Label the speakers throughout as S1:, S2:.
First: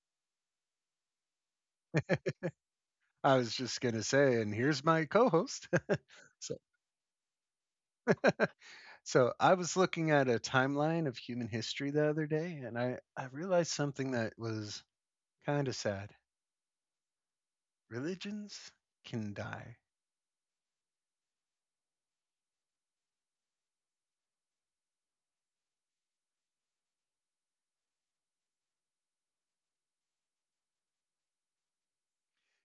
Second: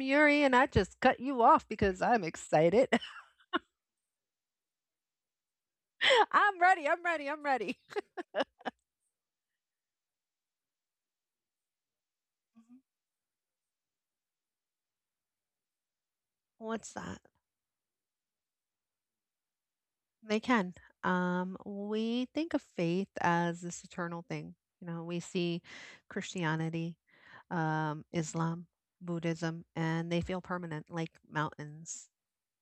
S1: Yuri, and I just cut you off because I'm excited.
S2: I was just going to say, and here's my co host. so,
S1: I'm ready. I'm ready. I'm ready.
S2: so I was looking at a timeline of human history the other day,
S1: Mhm.
S2: and I realized something that was kind of sad.
S1: What's that?
S2: Religions can die.
S1: They can. We think of faith as this eternal thing. You know, we see Christianity, Islam, Buddhism, and they feel permanent like mountains.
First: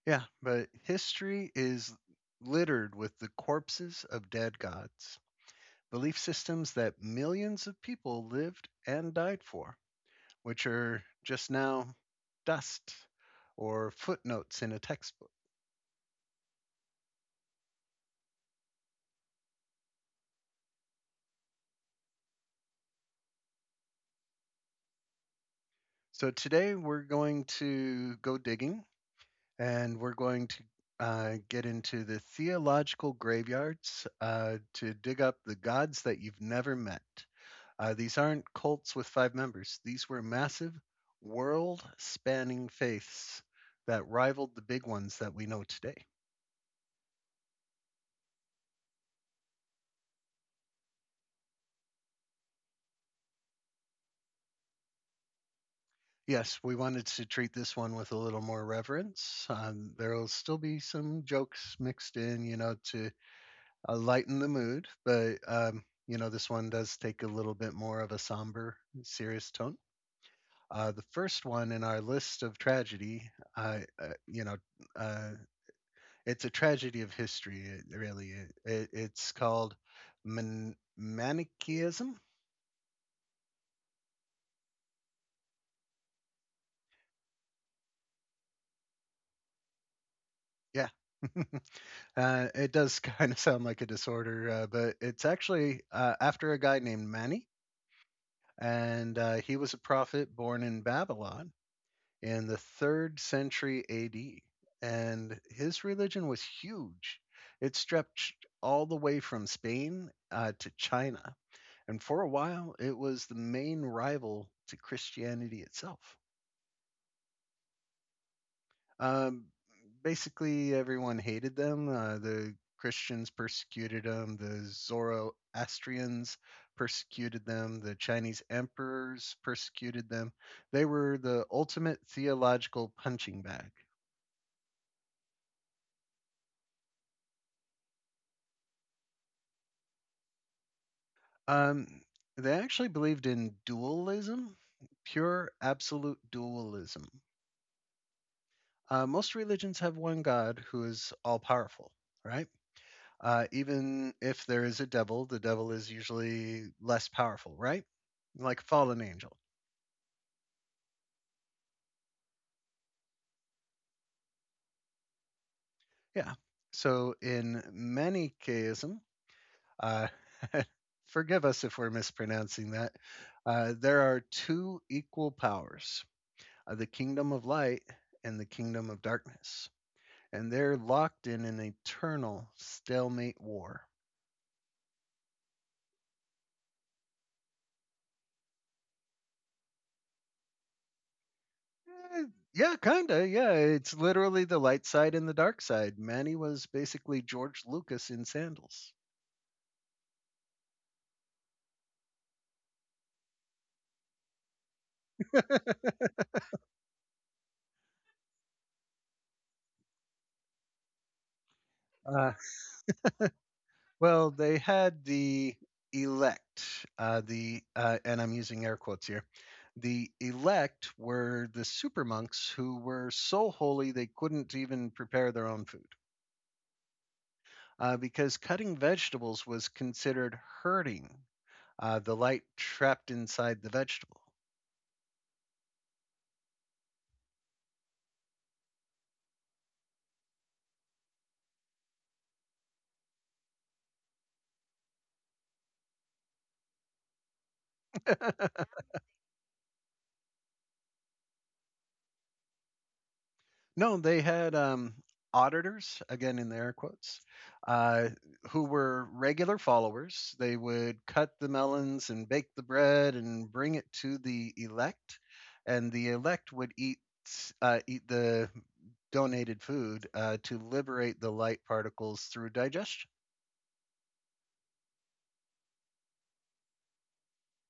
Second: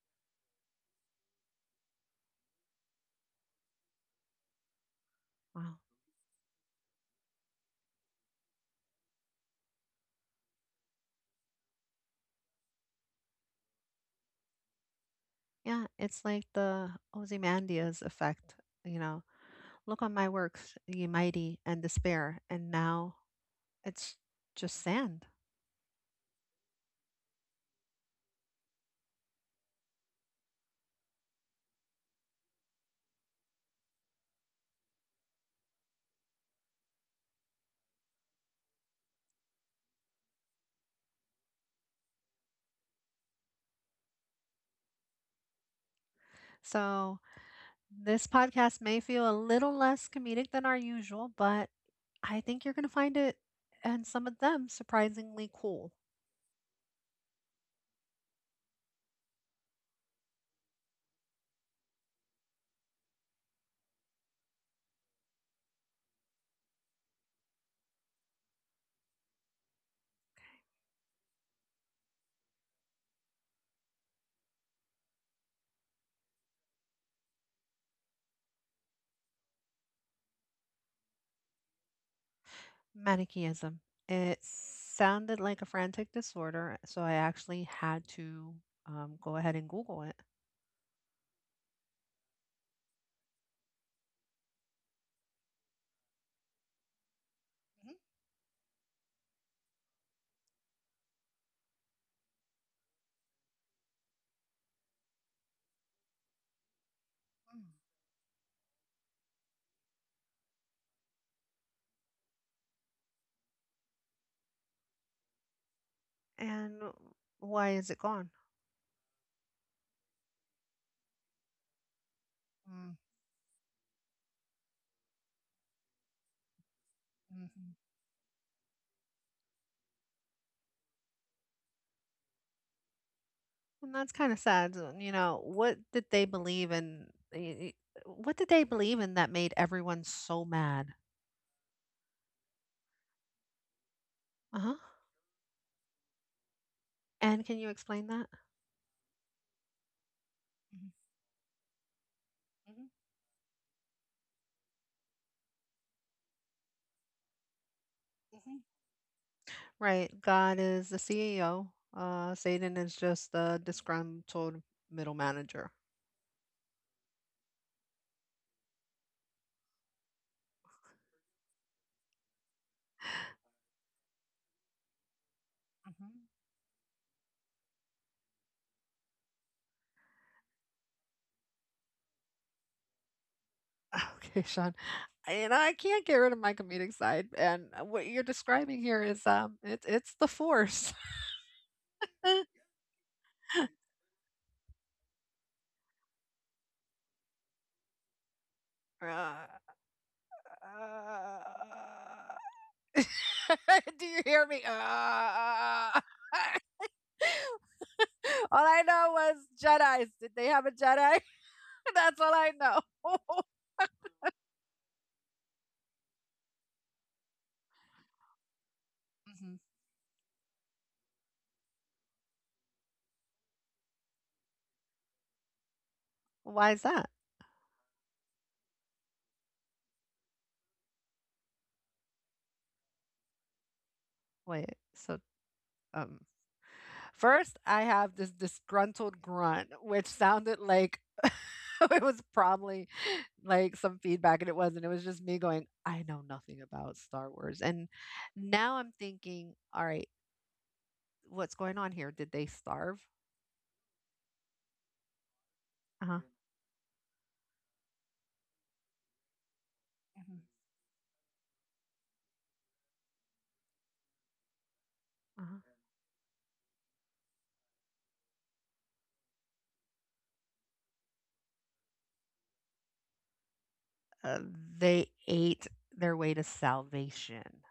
S2: Yeah, but history is littered with the corpses of dead gods,
S1: Wow.
S2: belief systems that millions of people lived and died for, which are just now dust or footnotes in a textbook.
S1: Yeah, it's like the Ozymandias effect, you know. Look on my works, ye mighty, and despair, and now it's just sand.
S2: So today we're going to go digging and we're going to get into the theological graveyards to dig up the gods that you've never met. These aren't cults with five members, these were massive, world spanning faiths that rivaled the big ones that we know today.
S1: So this podcast may feel a little less comedic than our usual, but I think you're going to find it and some of them surprisingly cool.
S2: Yes, we wanted to treat this one with a little more reverence. There'll still be some jokes mixed in, to lighten the mood, but this one does take a little bit more of a somber, serious tone. The first one in our list of tragedy, uh, uh, you know, uh, it's a tragedy of history, really. It's called Manichaeism.
S1: Manichaeism. It sounded like a frantic disorder, so I actually had to go ahead and Google it.
S2: Yeah. It does kind of sound like a disorder, but it's actually after a guy named Mani, and he was a prophet born in Babylon in the third century AD. And his religion was huge,
S1: Mhm.
S2: it stretched all the way from Spain to China. And for a while, it was the main rival to Christianity itself.
S1: And why is it gone?
S2: Um, Basically, everyone hated them. The Christians persecuted them. The Zoroastrians persecuted
S1: Mm-hmm.
S2: them. The Chinese emperors persecuted them. They were the ultimate theological punching bag.
S1: And that's kind of sad. So, what did they believe in? y- y- What did they believe in that made everyone so mad?
S2: Um, they actually believed in
S1: Uh
S2: dualism,
S1: huh.
S2: pure absolute dualism.
S1: And can you explain that?
S2: Most religions have one God who
S1: Mhm,
S2: is all powerful, right?
S1: mhm,
S2: Even if there is a devil, the devil is usually less powerful, right?
S1: mhm.
S2: Like a fallen angel.
S1: Right, God is the CEO. Satan is just the disgruntled middle manager.
S2: Yeah. So in Manichaeism, uh, forgive us if we're mispronouncing that, there are two equal powers,
S1: Mhm.
S2: the kingdom of light and the kingdom of darkness. And they're locked in an eternal stalemate war.
S1: Okay, Sean. You know I can't get rid of my comedic side. And what you're describing here is it's the force.
S2: Eh, Yeah, kinda. Yeah, it's literally the light side and the dark side. Manny was basically George Lucas in sandals.
S1: Uh, Do you hear me? All I know was Jedi's. Did they have a Jedi? That's all
S2: Uh,
S1: I know.
S2: well, they had the elect, the and I'm using air quotes here.
S1: Mhm.
S2: The elect were the super monks who were so holy they couldn't even prepare their own food
S1: Why is that?
S2: because cutting vegetables was considered hurting the light trapped inside the vegetable.
S1: Wait, so um first I have this disgruntled grunt, which sounded like it was probably like some feedback and it wasn't. It was just me going, I know nothing about Star Wars. And now I'm thinking, all right, what's going on here? Did they starve?
S2: No, they had, auditors,
S1: Uh-huh.
S2: again in the air quotes, uh, who were regular followers.
S1: Mhm.
S2: They would cut the melons and bake the bread and bring it to the elect,
S1: Uh-huh.
S2: and the elect would eat the donated food to liberate the light particles through digestion.
S1: Uh, they ate their way to salvation.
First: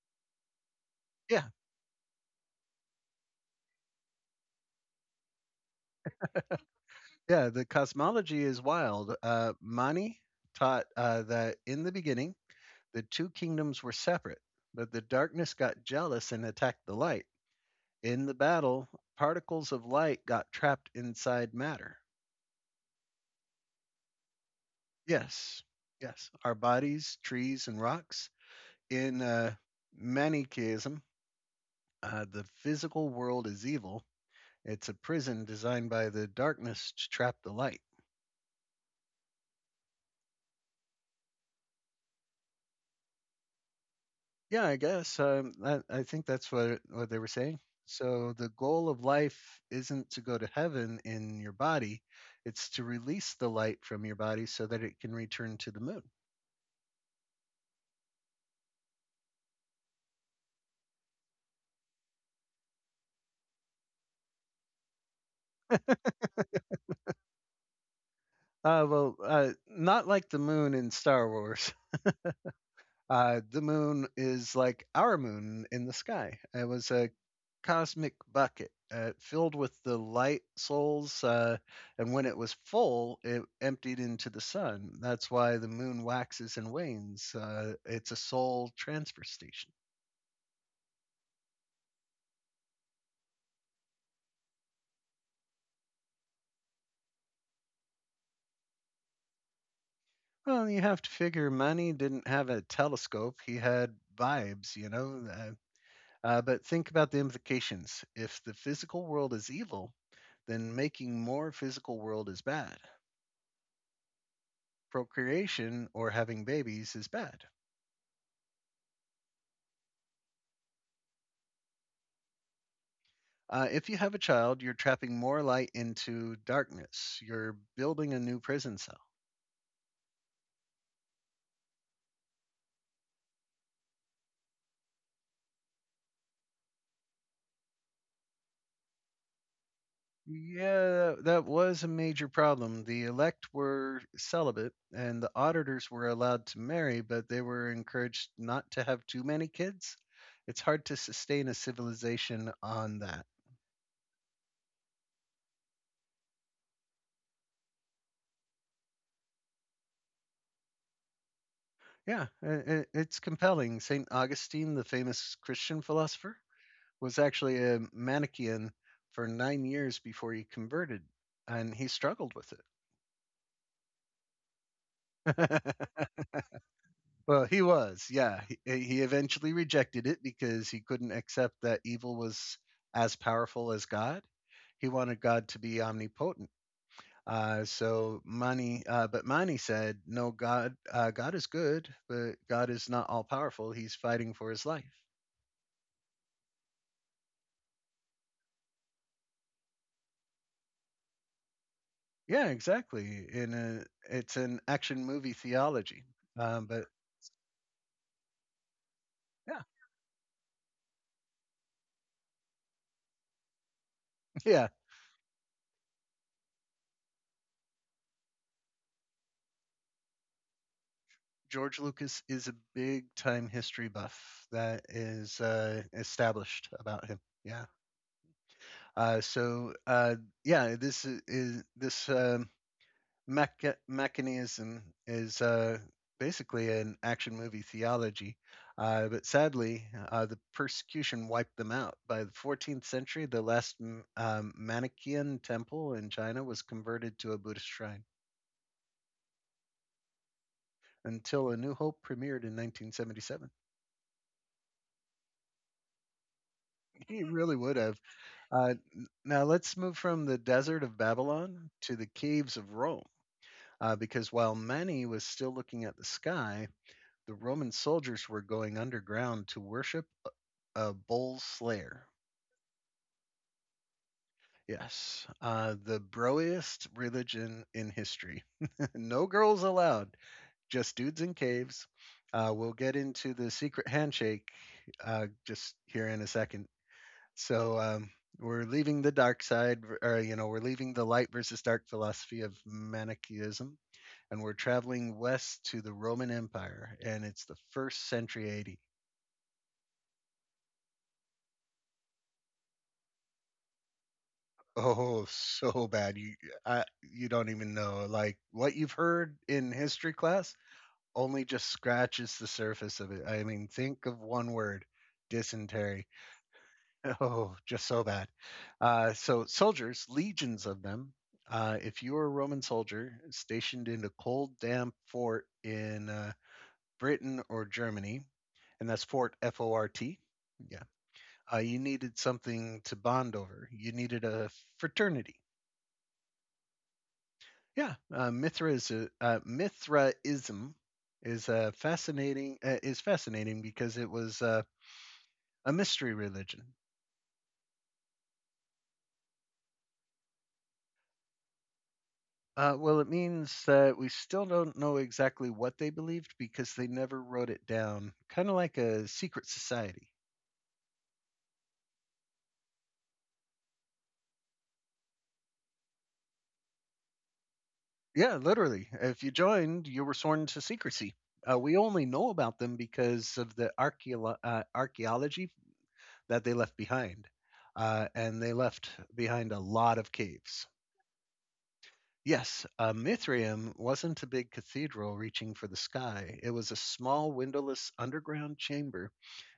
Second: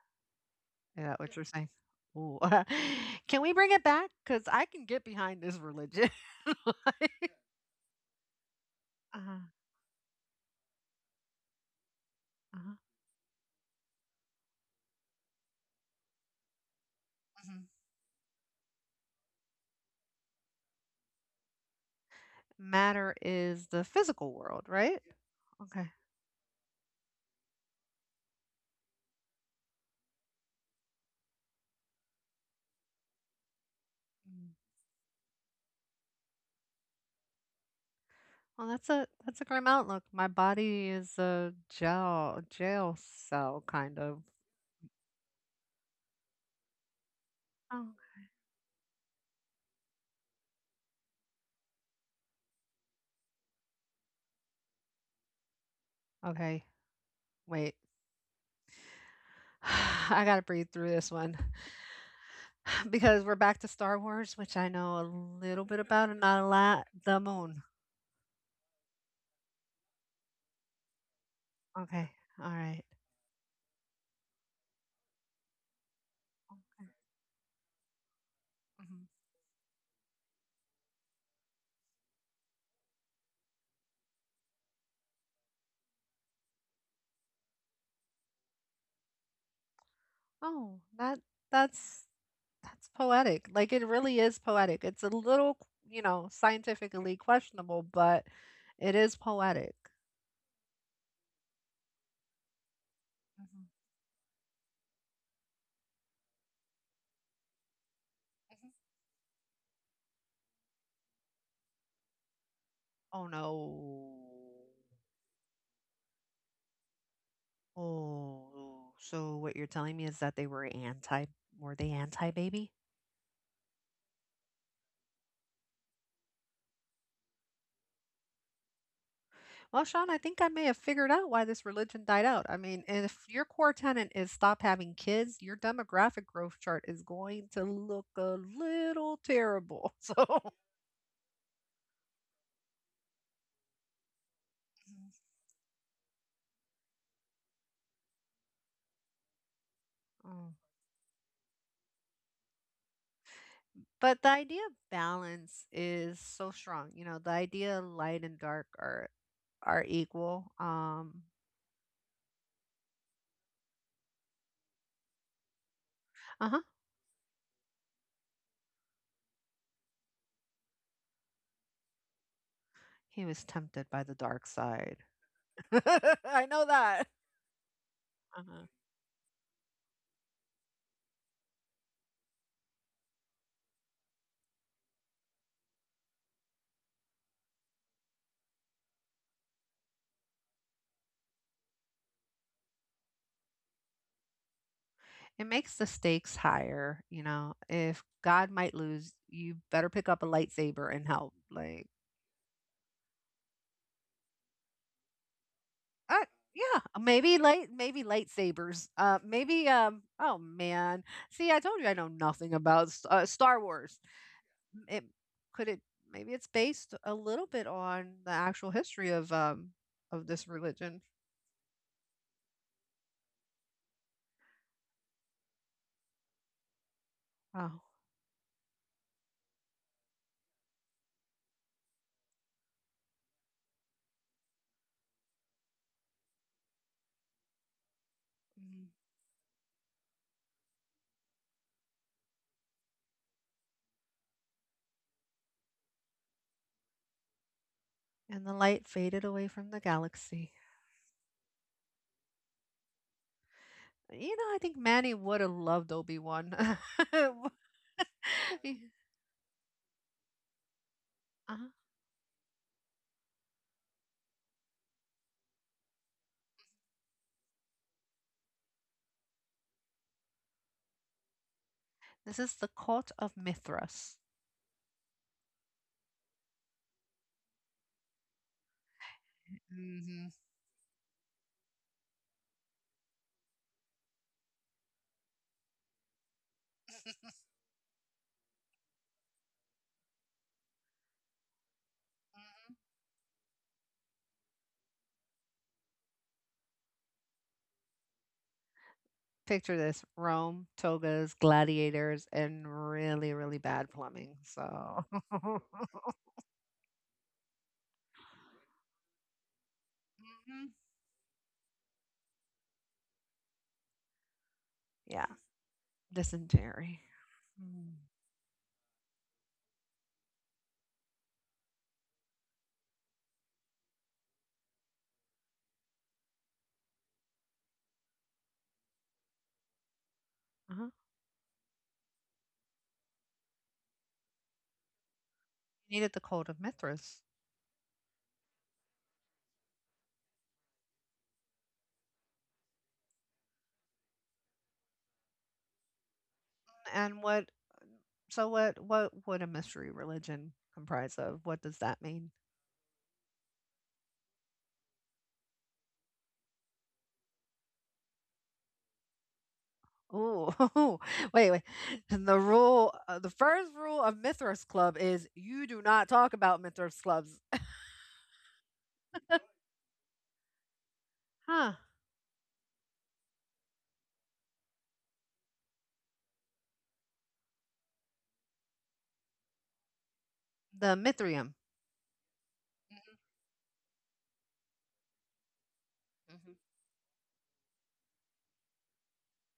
S1: Is that what you're
S2: Yeah,
S1: saying? Ooh. Can we bring it back? Because I can get behind this religion. Like
S2: yeah. The cosmology is wild.
S1: Uh-huh,
S2: Mani taught that in the beginning
S1: uh-huh.
S2: the two kingdoms were separate, but the darkness got jealous and attacked the light.
S1: Mhm.
S2: In the battle, particles of light got trapped inside matter.
S1: Matter is the physical world, right?
S2: Yes,
S1: Yeah. Okay.
S2: yes, our bodies, trees, and rocks. In Manichaeism, the physical world is evil.
S1: Mm.
S2: It's a prison designed by the darkness to trap the light.
S1: Well, that's a grim outlook. My body is a jail cell kind of.
S2: Yeah, I guess I think that's what they were saying.
S1: Oh,
S2: So the goal of life isn't to go to heaven in your body; it's to release the light from your body so that it can return to the moon.
S1: okay. Wait. I gotta breathe through this one because we're back to Star Wars, which I know a little bit about and not a lot. The moon.
S2: Well, not like the moon in Star Wars.
S1: Okay. All right.
S2: The moon is like our moon in the sky. It was a cosmic bucket
S1: Mhm.
S2: filled with the light souls, and when it was full, it emptied into the sun. That's why the moon waxes and wanes. It's a soul transfer station.
S1: Oh, that's that's poetic. Like it really is poetic. It's a little, you know, scientifically questionable, but it is poetic.
S2: Well, you have to figure Manny didn't have a telescope. He
S1: Mhm,
S2: had vibes. But think about the implications. If the
S1: mhm.
S2: physical world is evil, then making more physical world is bad.
S1: Oh no.
S2: Procreation or having babies is bad.
S1: Oh, so what you're telling me is that were they anti-baby?
S2: If you have a child, you're trapping more light into darkness. You're building a new prison cell.
S1: Well, Sean, I think I may have figured out why this religion died out. I mean, if your core tenet is stop having kids, your demographic growth chart is going to look a little terrible.
S2: Yeah, that was a major problem. The elect were celibate, and the auditors were allowed to marry, but they were encouraged not to have too many kids.
S1: So,
S2: It's hard to sustain a civilization on that.
S1: but the idea of balance is so strong. You know, the idea light and dark are equal.
S2: Yeah, it's compelling. St. Augustine, the famous Christian philosopher,
S1: Uh-huh.
S2: was actually a Manichaean for 9 years before he converted, and he struggled with
S1: He was tempted by the dark side.
S2: it.
S1: I know that.
S2: Well, he was, yeah.
S1: Uh-huh.
S2: He eventually rejected it because he couldn't accept that evil was as powerful as God. He wanted God to be omnipotent. But Mani said, "No, God, God is good, but God is not all powerful. He's fighting for his life."
S1: It makes the stakes higher, you know. If God might lose, you better pick up a lightsaber and help. Like,
S2: Yeah, exactly. It's an action movie theology.
S1: uh, yeah,
S2: But
S1: maybe light, maybe lightsabers.
S2: yeah,
S1: Maybe. Oh man, see, I told you I know nothing about Star Wars.
S2: yeah.
S1: It Could it maybe it's based a little bit on the actual history of this religion.
S2: George Lucas is a big time history buff that is established about him. Yeah.
S1: Oh.
S2: Uh, so uh, this mechanism is basically an action movie theology.
S1: Mhm.
S2: But sadly, the persecution wiped them out. By the 14th century, the last Manichaean temple in China was converted to a Buddhist shrine
S1: And the light faded away from the galaxy.
S2: until A New Hope premiered in 1977.
S1: You know, I think Manny would have loved Obi-Wan.
S2: He really would have. Let's move from the desert of
S1: uh
S2: Babylon to the caves of Rome. Because while Mani was still looking at the sky, the Roman soldiers were going underground to worship a bull slayer.
S1: This is the cult of Mithras.
S2: Yes, the broiest religion in history. No girls allowed,
S1: Hmm.
S2: just dudes in caves. We'll get into the secret handshake just here in a second. So we're leaving the dark side, or we're leaving the light versus dark philosophy of Manichaeism, and we're traveling west to the Roman Empire, and it's the first century AD.
S1: Picture this Rome, togas, gladiators, and really, really bad plumbing. So,
S2: Oh,
S1: mhm.
S2: so bad. You don't even know. Like what you've heard in history class only just scratches the surface of it. I mean, think of one word,
S1: Yeah,
S2: dysentery.
S1: dysentery.
S2: Oh, just
S1: Mm.
S2: so bad. So soldiers, legions of them. If you were a Roman soldier stationed in a cold, damp fort in Britain or Germany, and that's Fort F O R T. Yeah.
S1: Uh-huh.
S2: You needed something to bond over. You needed a fraternity.
S1: He needed the cult of Mithras.
S2: Yeah, Mithraism is a fascinating is fascinating because it was a mystery religion.
S1: And what so what would a mystery religion comprise of? What does that mean?
S2: Well, it means that we still don't know exactly what they believed because they never wrote it down. Kind of like a secret society.
S1: Oh, wait, wait. And the rule, the first rule of Mithras Club is you do not talk about Mithras Clubs.
S2: Yeah, literally. If you joined, you were sworn to secrecy.
S1: Huh.
S2: We only know about them because of the archaeology that they left behind, and they left behind a lot of caves.
S1: The Mithrium.
S2: Yes, a mithraeum wasn't a big cathedral reaching for the sky. It
S1: Hmm.
S2: was a small, windowless underground chamber,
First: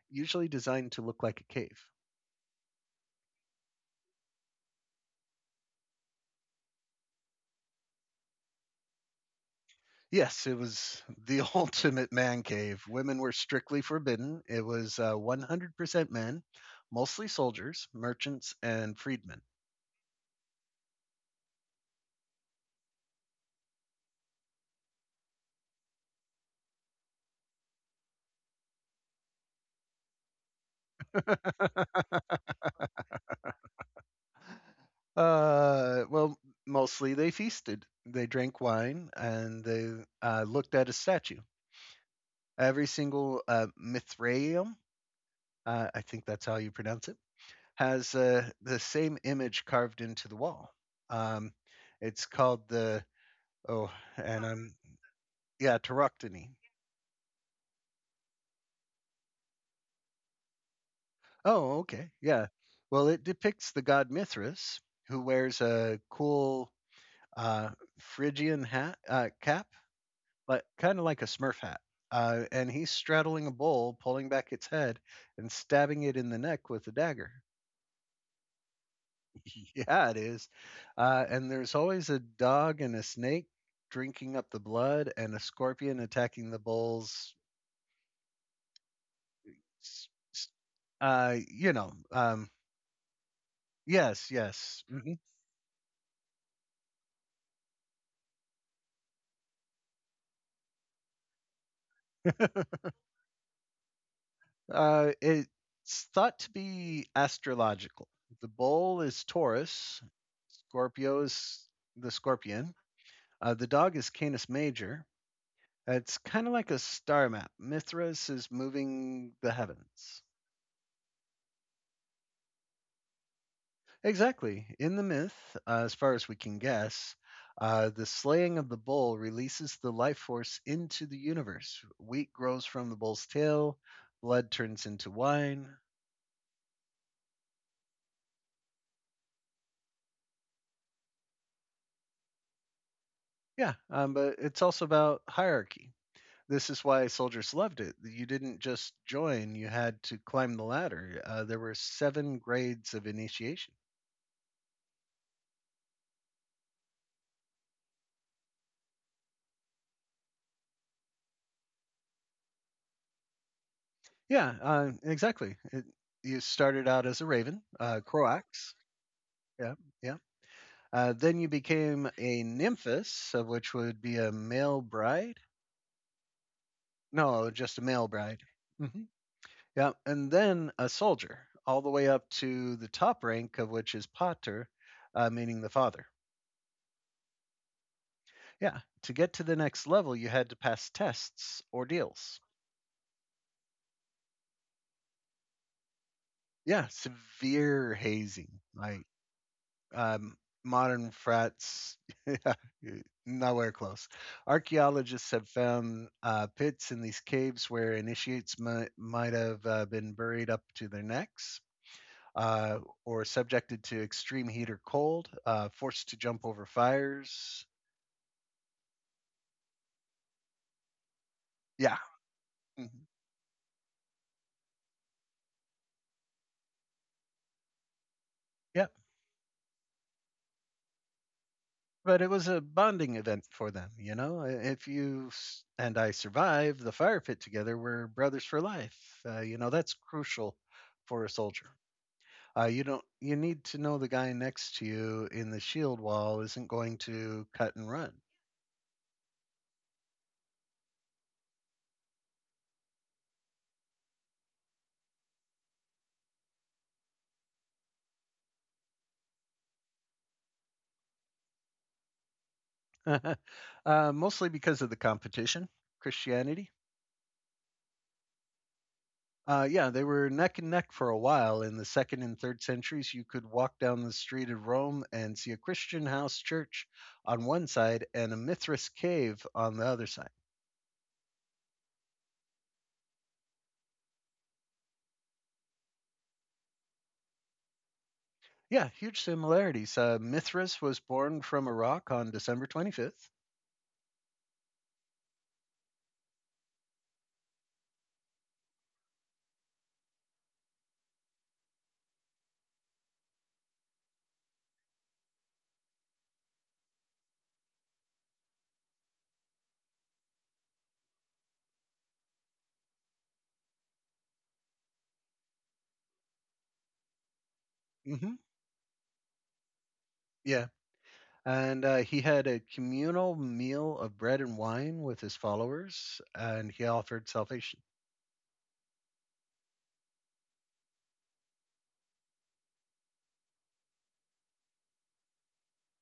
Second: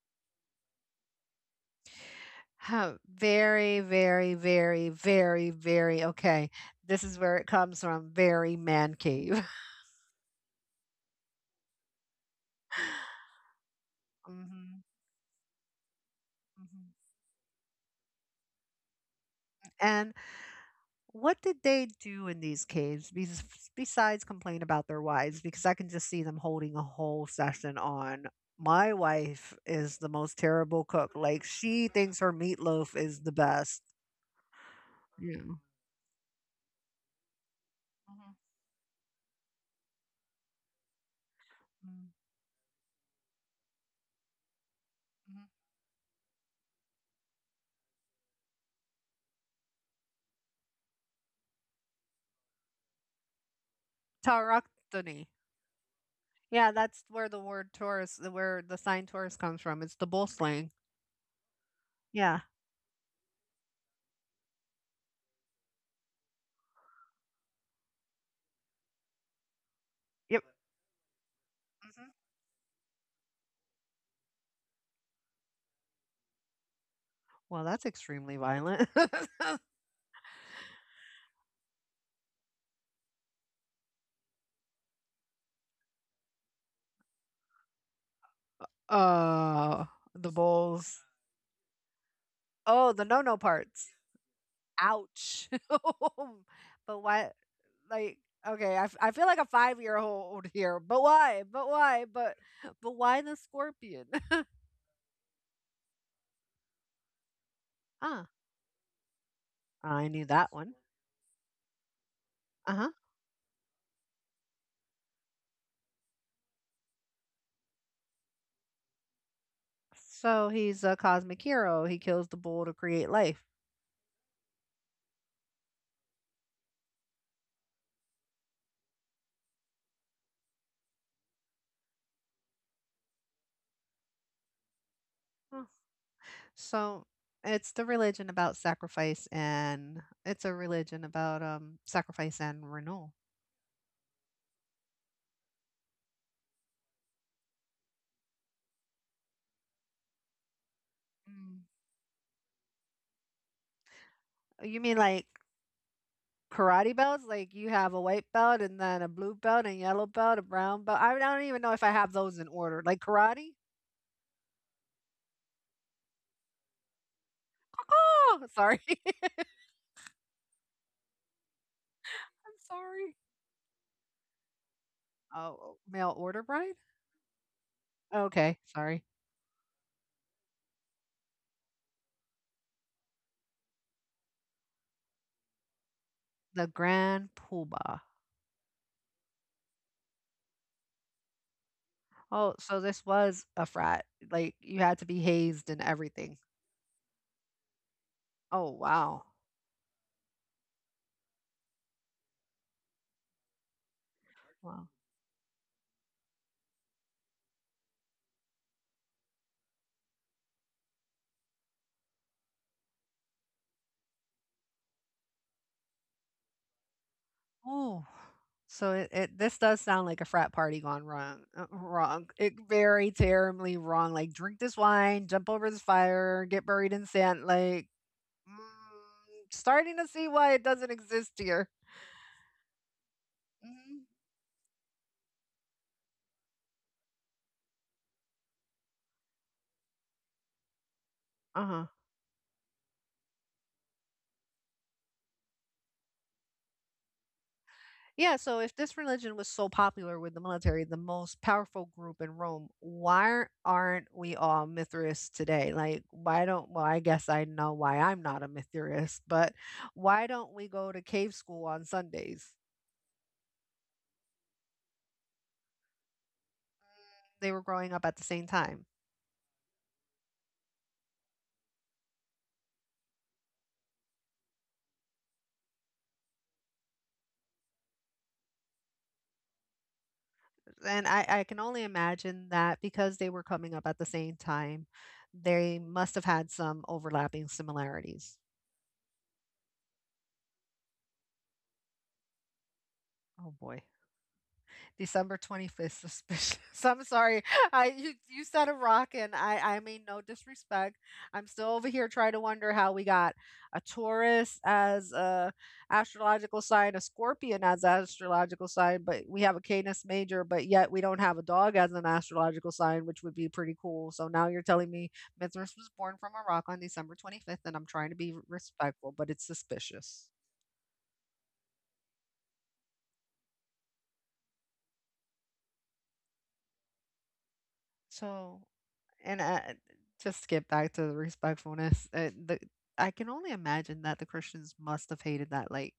S2: usually designed to look like a cave.
S1: Huh. Very okay. This is where it comes from. Very man cave.
S2: Yes, it was the ultimate man cave. Women were strictly forbidden. It
S1: hmm
S2: was 100% men,
S1: hmm
S2: mostly soldiers, merchants, and freedmen.
S1: What did they do in these caves bes besides complain about their wives? Because I can just see them holding a whole session on, "My wife is the most terrible cook, like, she thinks her meatloaf is the best." Yeah.
S2: Well, mostly they feasted. They
S1: Mhm,
S2: drank wine and they looked at a statue.
S1: mhm,
S2: Every single Mithraeum,
S1: mhm.
S2: I think that's how you pronounce it, has the same image carved into the wall. Um, it's called the, oh, and I'm,
S1: Tauroctony.
S2: yeah, Taroctony.
S1: Yeah, that's where the word "taurus" where the sign Taurus comes from, it's the bull slang.
S2: Oh, okay,
S1: Yeah,
S2: yeah. Well, it depicts the god Mithras who wears a cool uh, Phrygian hat cap,
S1: yep.
S2: like kind of like a Smurf hat.
S1: Mhm.
S2: And he's straddling a bull, pulling back its head and stabbing it in the neck with a dagger.
S1: Well, that's extremely violent.
S2: Yeah, it is. And there's always a dog and a snake drinking up the blood and a scorpion attacking the bulls.
S1: Uh,
S2: S-
S1: the
S2: s-
S1: bulls.
S2: Uh, you know, um,
S1: Oh, the no-no parts.
S2: yes, yes. Hmm.
S1: Ouch. But why? Like, okay, I feel like a 5-year-old old here. But why? But why? But Why the scorpion?
S2: It's thought to be astrological.
S1: Ah,
S2: The bull is Taurus,
S1: I knew that one.
S2: Scorpio is the scorpion,
S1: Uh huh.
S2: the dog is Canis Major. It's kind of like a star map. Mithras is moving the heavens.
S1: So he's a cosmic hero. He kills the bull to create life.
S2: Exactly. In the myth, as far as we can guess, the slaying of the bull releases the life force into the universe. Wheat grows from the bull's tail, blood turns into
S1: Huh.
S2: wine.
S1: So it's the religion about sacrifice and it's a religion about sacrifice and renewal.
S2: Yeah, but it's also about hierarchy. This is why soldiers loved it. You didn't just join, you had to climb the ladder. There
S1: Mm.
S2: were seven grades of initiation.
S1: You mean like karate belts, like you have a white belt and then a blue belt and yellow belt, a brown belt. I don't even know if I have those in order. Like karate?
S2: Yeah, exactly. You started out as a raven,
S1: Oh,
S2: Croax.
S1: sorry. I'm
S2: Yeah, yeah. Then you became a
S1: sorry.
S2: nymphess, of which would be a male bride.
S1: Oh, mail order bride?
S2: No, just a male bride.
S1: Okay, sorry.
S2: Hmm. Yeah, and then a soldier, all the way up to the top rank, of which is pater, meaning the father.
S1: The Grand Poobah.
S2: Yeah, to get to the next level, you had to pass tests, ordeals.
S1: Oh, so this was a frat. Like you had to be hazed and everything.
S2: Yeah, severe hazing.
S1: Oh,
S2: Like
S1: wow.
S2: Um, modern frats, yeah, nowhere close.
S1: Wow.
S2: Archaeologists have found pits in these caves where initiates might have been buried up to their necks. Uh, or subjected to extreme heat or cold, forced to jump over fires.
S1: Oh, so it this does sound like a frat party gone wrong.
S2: Yeah.
S1: It
S2: mhm,
S1: very terribly wrong. Like drink this wine, jump over this fire, get buried in sand. Like mm,
S2: Yep.
S1: starting to see why it doesn't exist here.
S2: But it was a bonding event for them,
S1: Mhm.
S2: you know? If you and I survive the fire pit together, we're brothers for life. That's crucial for a soldier.
S1: Uh-huh.
S2: You don't. You need to know the guy next to you in the shield wall isn't going to cut and run.
S1: Yeah, so if this religion was so popular with the military, the most powerful group in Rome, why aren't we all Mithrists today? Like, why don't, well, I guess I know why I'm not a Mithrist, but why don't we go to cave school on Sundays?
S2: Mostly because of the competition, Christianity.
S1: They were growing up at the same time.
S2: Yeah, they were neck and neck for a while. In the second and third centuries, you could walk down the street of Rome and see a Christian house church on one side and a Mithras cave on the other side.
S1: And I can only imagine that because they were coming up at the same time, they must have had some overlapping similarities.
S2: Yeah, huge similarities. Mithras was born from a rock on December 25th.
S1: Oh boy. December 25th, suspicious. I'm sorry. I You, you said a rock and I mean no disrespect. I'm still over here trying to wonder how we got a Taurus as a astrological sign, a Scorpion as an astrological sign, but we have a Canis major, but yet we don't have a dog as an astrological sign, which would be pretty cool. So now you're telling me Mithras was born from a rock on December 25th and I'm trying to be
S2: Hmm.
S1: respectful, but it's suspicious.
S2: Yeah. And he had a communal meal of bread and wine with his followers, and he offered salvation.
S1: So And I, just to get back to the respectfulness, I can only imagine that the Christians must have hated that. Like,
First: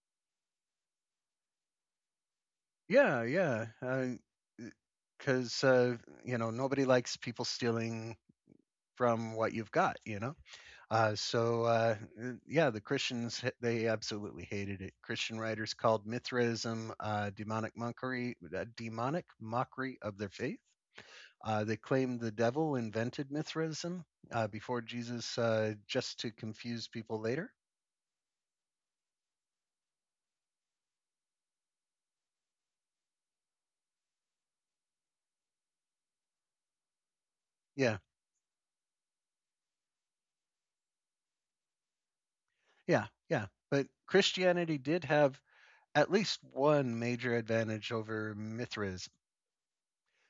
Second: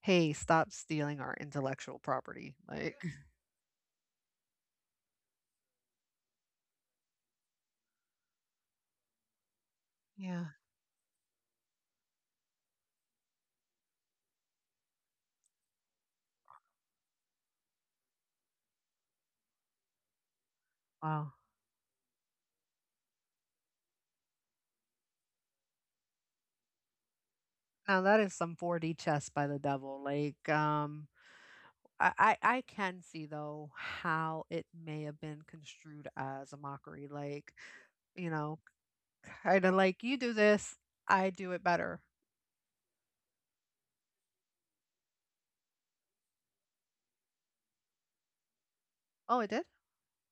S1: hey, stop stealing our intellectual property. Like,
S2: Yeah, yeah. Because, nobody likes people stealing from what you've got, you know?
S1: yeah.
S2: Uh, so uh, yeah, the Christians, they absolutely hated it. Christian writers called Mithraism demonic monkery, demonic mockery of their faith.
S1: Wow.
S2: They claimed the devil invented Mithraism before Jesus, just to confuse people later.
S1: Now that is some 4D chess by the devil. Like, I can see though how it may have been construed as a mockery. Like,
S2: Yeah,
S1: you know, kind of like you do this, I do it better.
S2: yeah, yeah. But Christianity did have at least one major advantage over Mithraism.
S1: Oh, it did.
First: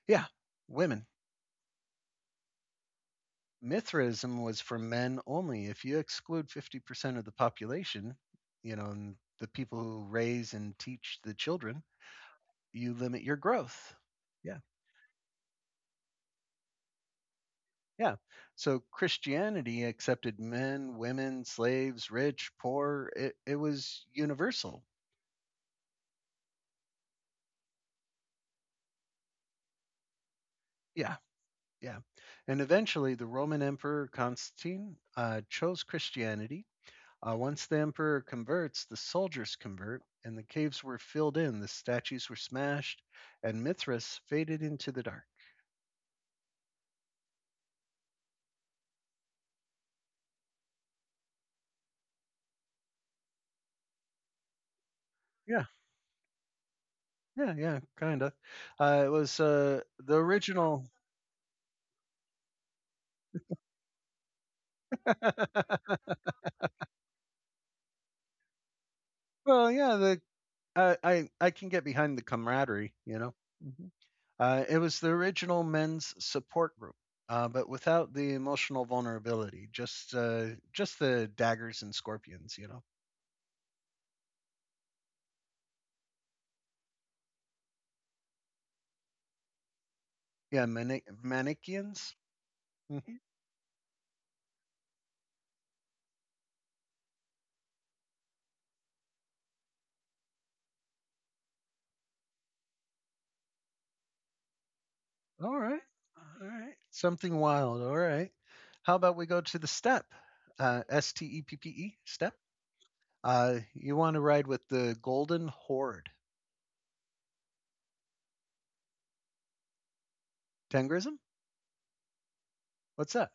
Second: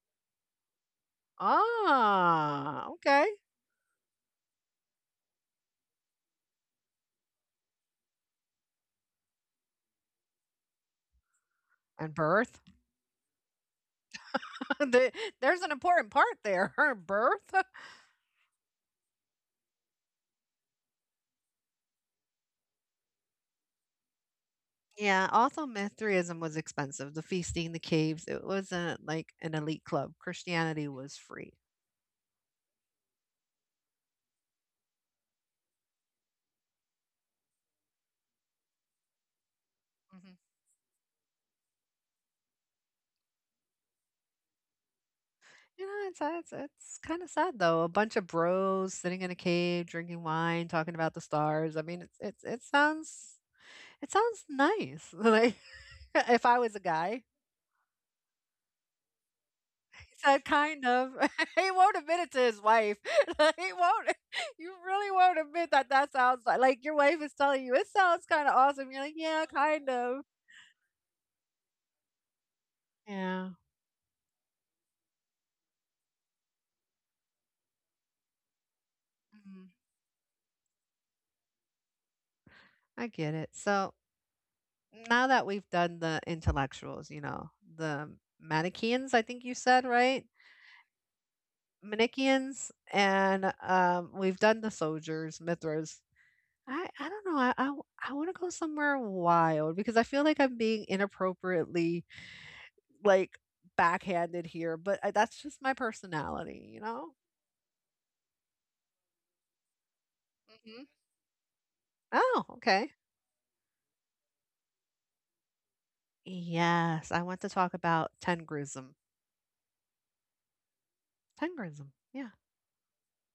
S2: Yeah, women.
S1: Ah, okay.
S2: Mithraism was for men only. If you exclude 50% of the population, you know, and the people who raise and teach the children,
S1: And birth.
S2: you limit your growth. Yeah.
S1: The there's an important part there, her birth.
S2: Yeah. So Christianity accepted men, women, slaves, rich, poor. It was universal.
S1: Yeah, also Mithraism was expensive. The feasting, the caves, it wasn't like an elite club. Christianity was
S2: Yeah.
S1: free.
S2: Yeah. And eventually the Roman Emperor Constantine chose Christianity. Once the emperor converts, the soldiers convert,
S1: Mhm.
S2: and the caves were filled in, the statues were smashed, and Mithras faded into the dark.
S1: You know, it's kind of sad though. A bunch of bros sitting in a cave, drinking wine, talking about the stars. I mean, it sounds it sounds nice. Like
S2: Yeah,
S1: if I was a guy,
S2: yeah, yeah, kind of. It was the
S1: so
S2: original.
S1: kind of. He won't admit it to his wife. Like, he won't. You really won't admit that that sounds like your wife is telling you it sounds kind of awesome. You're like, yeah,
S2: Well,
S1: kind
S2: yeah, the
S1: of.
S2: I can get behind the camaraderie, you know.
S1: Yeah,
S2: It was the original men's support group, but without the emotional
S1: mhm.
S2: vulnerability, just the daggers and scorpions, you know.
S1: I get it. So now that we've done the intellectuals, you know, the Manichaeans, I think you said, right?
S2: Yeah, Manichaeans.
S1: Manichaeans, and we've done the soldiers, Mithras. I don't know. I want to go somewhere wild because I feel like I'm being inappropriately like backhanded here, but I, that's
S2: All
S1: just my
S2: right. All
S1: personality,
S2: right.
S1: you know?
S2: Something wild. All right. How about we go to the step?
S1: Hmm.
S2: Steppe, step.
S1: Oh, okay.
S2: You want to ride with the Golden Horde.
S1: Yes, I want to talk about Tengrism.
S2: Tengrism?
S1: Tengrism, yeah.
S2: What's that?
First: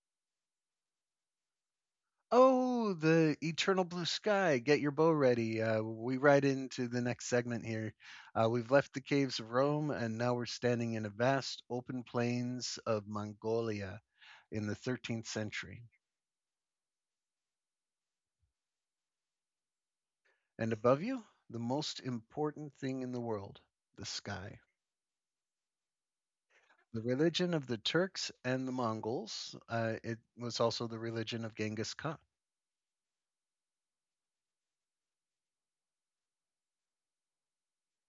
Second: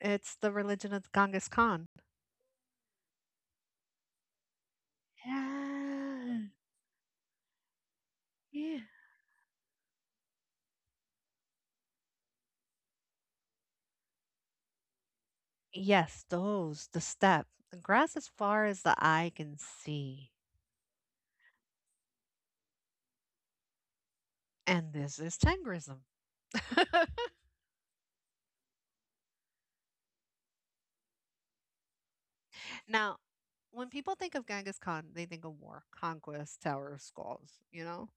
S1: It's the religion of Genghis Khan.
S2: Oh, the Eternal Blue Sky. Get your bow ready. We
S1: Yeah,
S2: ride into the next segment here. We've
S1: yeah.
S2: left the caves of Rome, and now we're standing in a vast open plains of Mongolia in the 13th century.
S1: Yes, those, the steppe, the grass as far as the eye can see.
S2: And above you, the most important thing in the world the sky.
S1: And this is Tengrism.
S2: The religion of the Turks and the Mongols. It was also the religion of Genghis Khan,
S1: Now, when people think of Genghis Khan, they think of war, conquest, tower of skulls, you know?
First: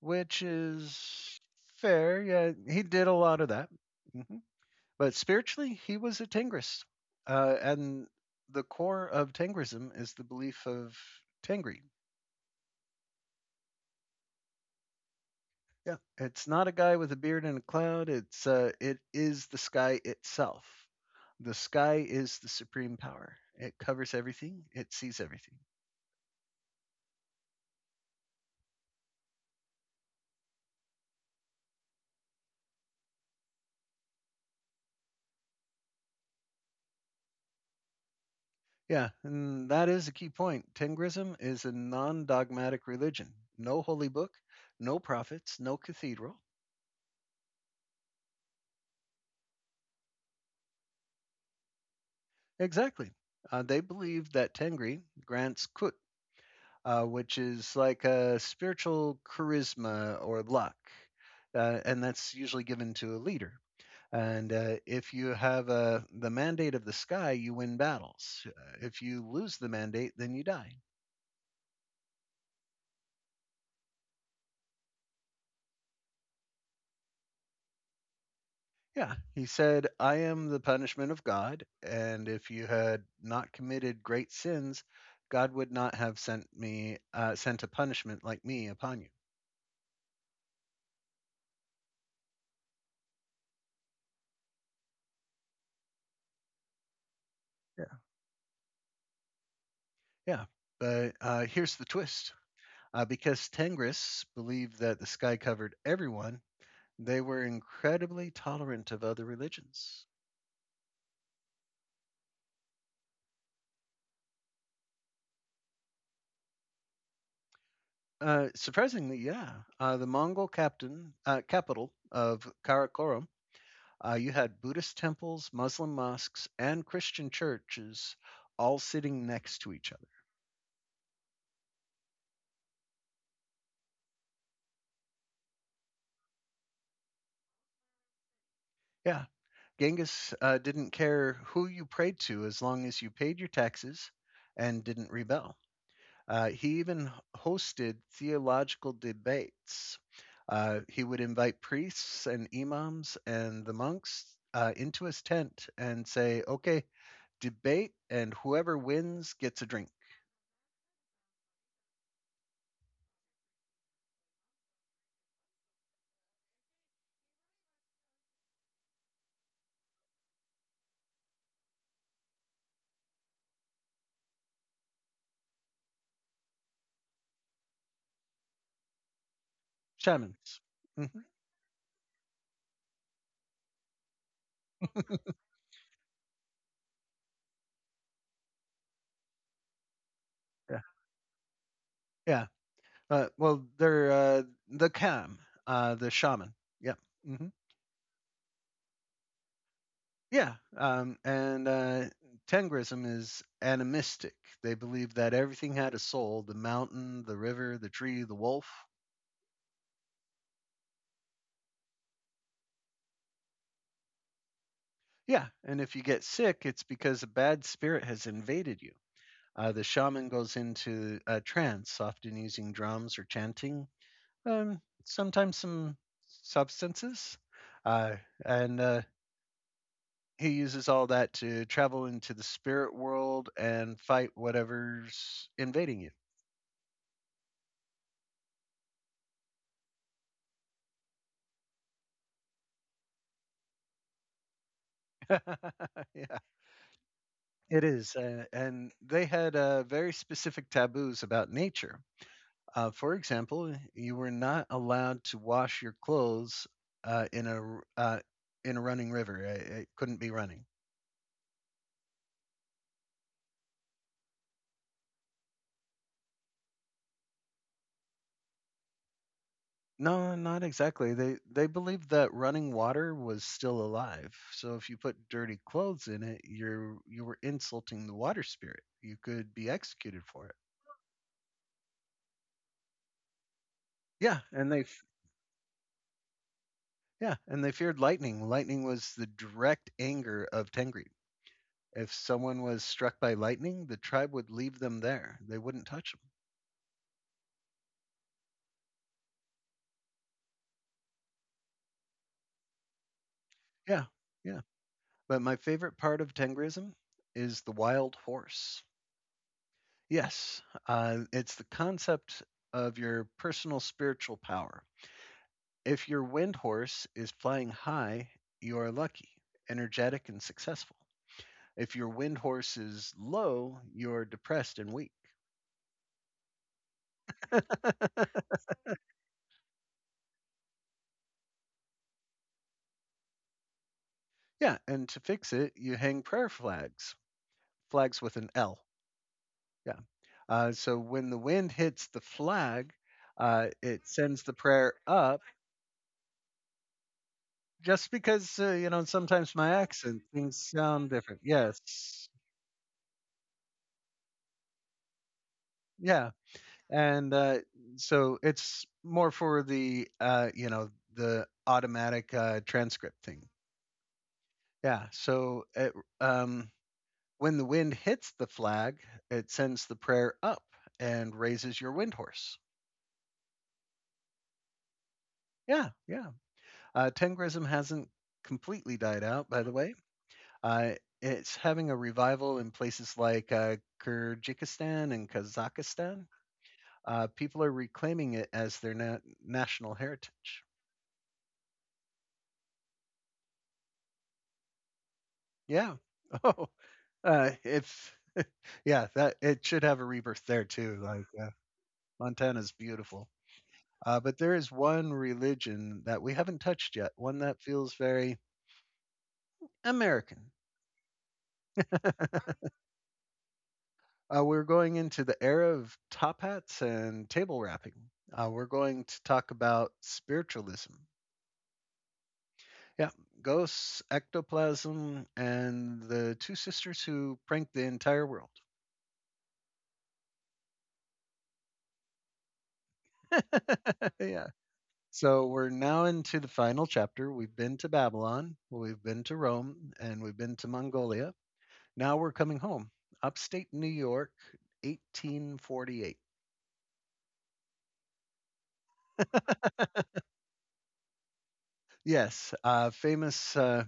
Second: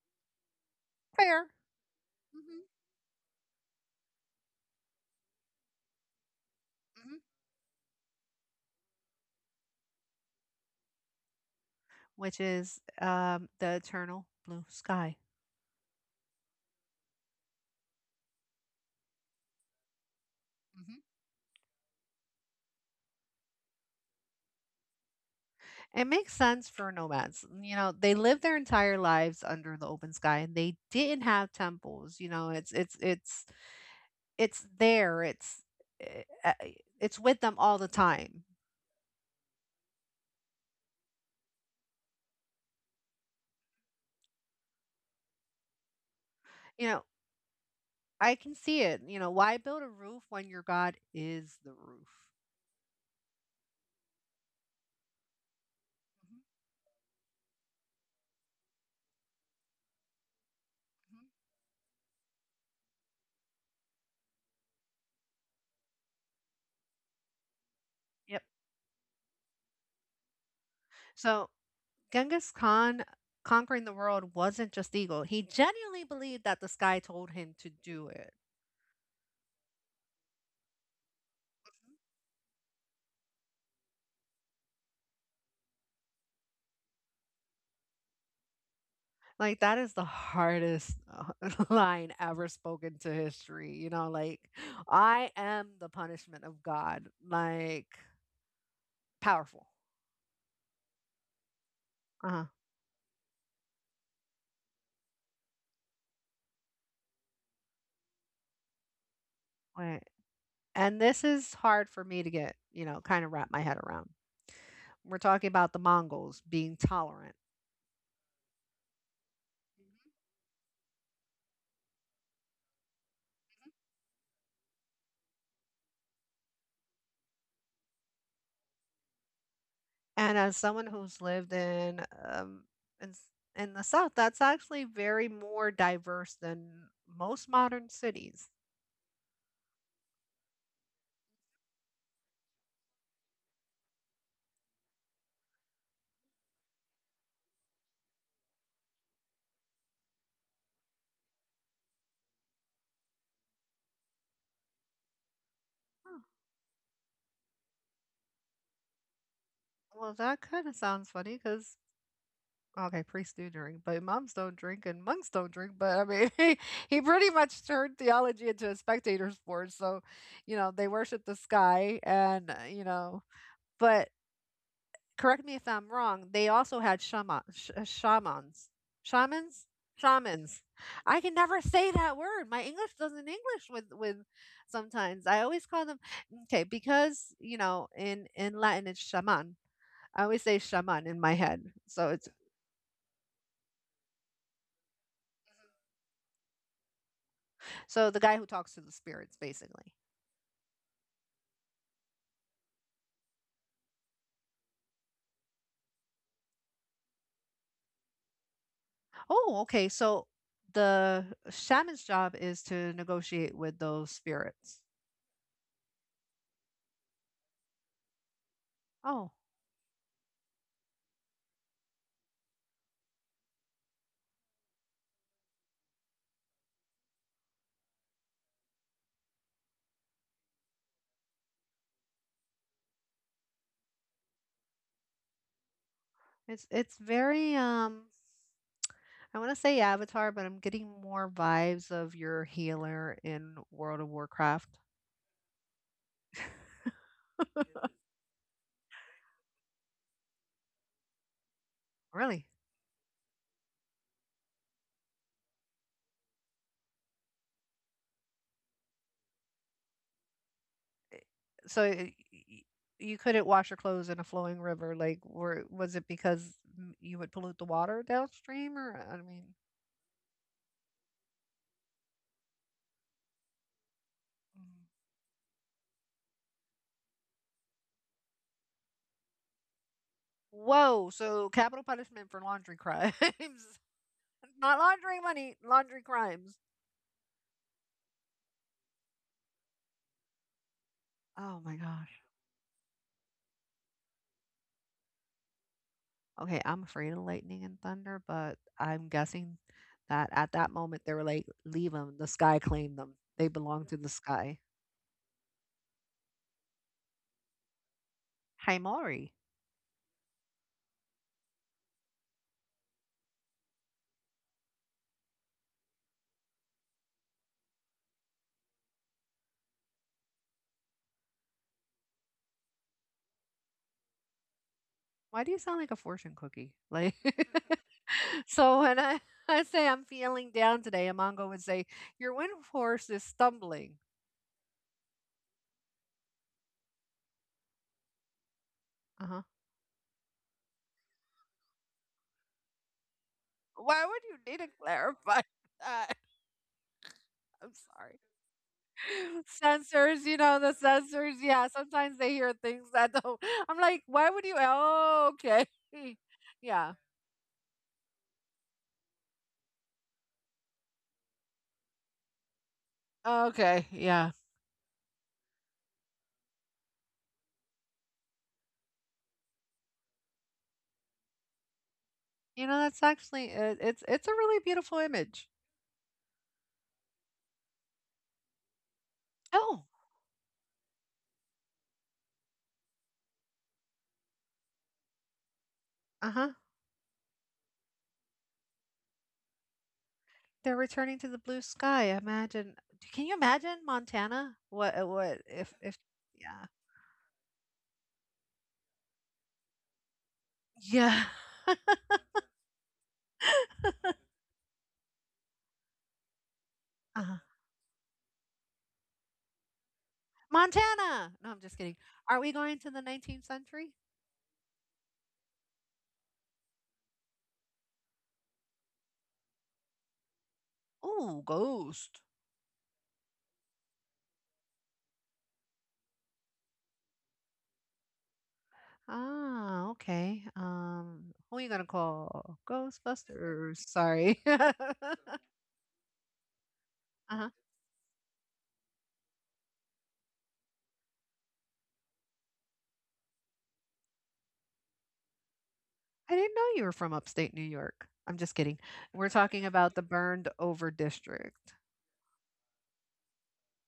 S2: which is
S1: Fair.
S2: fair. Yeah,
S1: Hmm.
S2: he did a lot of that. Hmm. But spiritually, he was a Tengrist. And The core of Tengrism is the belief of Tengri.
S1: Which is the eternal blue sky.
S2: Yeah, it's not a guy with a beard and a cloud. It is the sky itself.
S1: Hmm.
S2: The sky is the supreme power. It covers everything. It sees everything.
S1: It makes sense for nomads. You know, they lived their entire lives under the open sky and they didn't have temples. You know, it's there. Eh, eh, it's with them all the time.
S2: Yeah, and that is a key point. Tengrism is a non dogmatic religion. No holy book, no prophets, no cathedral.
S1: You know, I can see it. You know, why build a roof when your god is the roof?
S2: Exactly. They believe that Tengri grants kut, which is like a spiritual charisma or luck, and that's usually given to a leader. And if you have the mandate of the sky, you win
S1: Yep.
S2: battles. If you lose the mandate, then you die.
S1: So, Genghis Khan conquering the world wasn't just ego. He genuinely believed that the sky told him to do it.
S2: Yeah, he said, I am the punishment of God, and if you had not committed great sins, God would not have sent me sent a punishment like me upon you.
S1: Like, that is the hardest line ever spoken to history, you know, like, "I am the punishment of God,"
S2: Yeah.
S1: like, powerful.
S2: Yeah, but here's the twist.
S1: Uh-huh,
S2: Because Tengris believed that the sky covered everyone, they were incredibly tolerant of other
S1: right,
S2: religions.
S1: and this is hard for me to get, you know, kinda wrap my head around. We're talking about the Mongols being tolerant,
S2: Surprisingly, yeah, the Mongol captain capital of Karakorum. You had Buddhist temples, Muslim mosques, and Christian churches all sitting next to each other.
S1: and as someone who's lived in s in the South, that's actually very more diverse than most modern cities.
S2: Yeah, Genghis didn't care who you prayed to as long as you paid your taxes and didn't rebel. He even hosted theological debates. He would invite priests and imams and the monks into his tent and say, okay, debate, and whoever wins gets a drink.
S1: Well, that kinda sounds funny because. Okay, priests do drink, but moms don't drink and monks don't drink. But I mean, he pretty much turned theology into a spectator sport. So, you know, they worship the sky and, you know, but correct me if I'm wrong, they also had shamans. Shamans?
S2: Shamans.
S1: Shamans. I
S2: Mhm.
S1: can never say that word. My English doesn't English with sometimes. I always call them okay, because, you know, in Latin it's shaman. I always say
S2: Yeah.
S1: shaman in my head. So it's.
S2: Yeah. Uh, well, they're uh, the Cam, the shaman. Yeah. Hmm.
S1: So the guy who talks to the spirits, basically.
S2: Yeah. And Tengrism is animistic. They believe that everything had a soul the mountain, the river, the tree, the wolf.
S1: Oh, okay. So the shaman's job is to negotiate with those spirits.
S2: Yeah. And if you get sick, it's because a bad spirit has invaded you.
S1: Oh,
S2: The shaman goes into a trance, often using drums or chanting, sometimes some substances. Uh, and He uses all that to travel into the spirit world and fight whatever's invading you.
S1: it's very I want to say Avatar, but I'm getting more vibes of your healer in World of Warcraft.
S2: Yeah, it is. And they had very specific taboos about nature.
S1: Really?
S2: For example, you were not allowed to wash your clothes uh, in a uh, in a running river. It couldn't be running.
S1: So y- y- you couldn't wash your clothes in a flowing river, like, were was it because you would pollute the water downstream, or I mean,
S2: No, not exactly. They believed that running water was still alive. So
S1: mm.
S2: if you put dirty clothes in it, you were insulting the water spirit. You could be executed for it.
S1: Whoa! So capital punishment for laundry crimes.
S2: Yeah, and
S1: Not
S2: they f-
S1: laundering money, laundering crimes.
S2: yeah, and they feared lightning. Lightning was the direct anger of Tengri.
S1: Oh my
S2: If
S1: gosh.
S2: someone was struck by lightning, the tribe would leave them there. They wouldn't touch them.
S1: Okay, I'm afraid of lightning and thunder, but I'm guessing that at that moment they were like, leave them. The sky claimed them. They belong to
S2: Yeah,
S1: the sky.
S2: yeah. But my favorite part of Tengrism is the wild
S1: Hi,
S2: horse.
S1: Maury.
S2: Yes, it's the concept of your personal spiritual power. If your wind horse is flying high, you are lucky, energetic, and successful. If your wind horse is low, you're depressed and weak.
S1: Why do you sound like a fortune cookie? Like, so when I, I say I'm feeling down today, Amongo would say, your wind force is stumbling.
S2: Yeah, and to fix it, you hang prayer flags, flags with an L.
S1: Uh huh.
S2: Yeah. So when the wind hits the flag,
S1: Why
S2: it
S1: would you
S2: sends the
S1: need to
S2: prayer
S1: clarify
S2: up
S1: that? I'm
S2: just
S1: sorry.
S2: because, you know, sometimes my accent,
S1: Sensors, you
S2: things
S1: know, the
S2: sound
S1: sensors.
S2: different.
S1: Yeah, sometimes
S2: Yes.
S1: they hear things that don't. I'm like, why would you? Oh, okay.
S2: Yeah.
S1: Yeah.
S2: and So it's more for the you know, the automatic transcript thing.
S1: Okay. Yeah.
S2: Yeah. Um, when the wind hits the flag, it sends the prayer up and raises your wind horse.
S1: You know, that's actually it, it's a really beautiful image.
S2: Yeah, yeah. Tengrism hasn't completely died out, by the
S1: Oh,
S2: way. Uh, it's having a revival in places like Kyrgyzstan and Kazakhstan.
S1: uh huh.
S2: People are reclaiming it as their national heritage.
S1: They're returning to the blue sky. Imagine. Can you imagine Montana? What? What if?
S2: Yeah.
S1: If? Yeah.
S2: Oh, if yeah, that it should have a rebirth there too.
S1: Yeah.
S2: Montana's beautiful, but there is one religion that we haven't touched yet.
S1: Uh-huh.
S2: One that feels very American.
S1: Montana. No, I'm just kidding. Are we going to the 19th century?
S2: We're going into the era of top hats and table wrapping. We're going to talk about spiritualism.
S1: Oh, ghost.
S2: Yeah, ghosts, ectoplasm, and the two sisters who pranked the entire world.
S1: Ah, okay. Who are you gonna call? Ghostbusters. Sorry.
S2: Yeah. So we're now into the final chapter.
S1: Uh-huh.
S2: We've been to Babylon, we've been to Rome, and we've been to Mongolia. Now we're coming home. Upstate New York, 1848.
S1: I didn't know you were from upstate New York. I'm just kidding. We're talking about the burned over district.
S2: Yes, uh, famous, uh,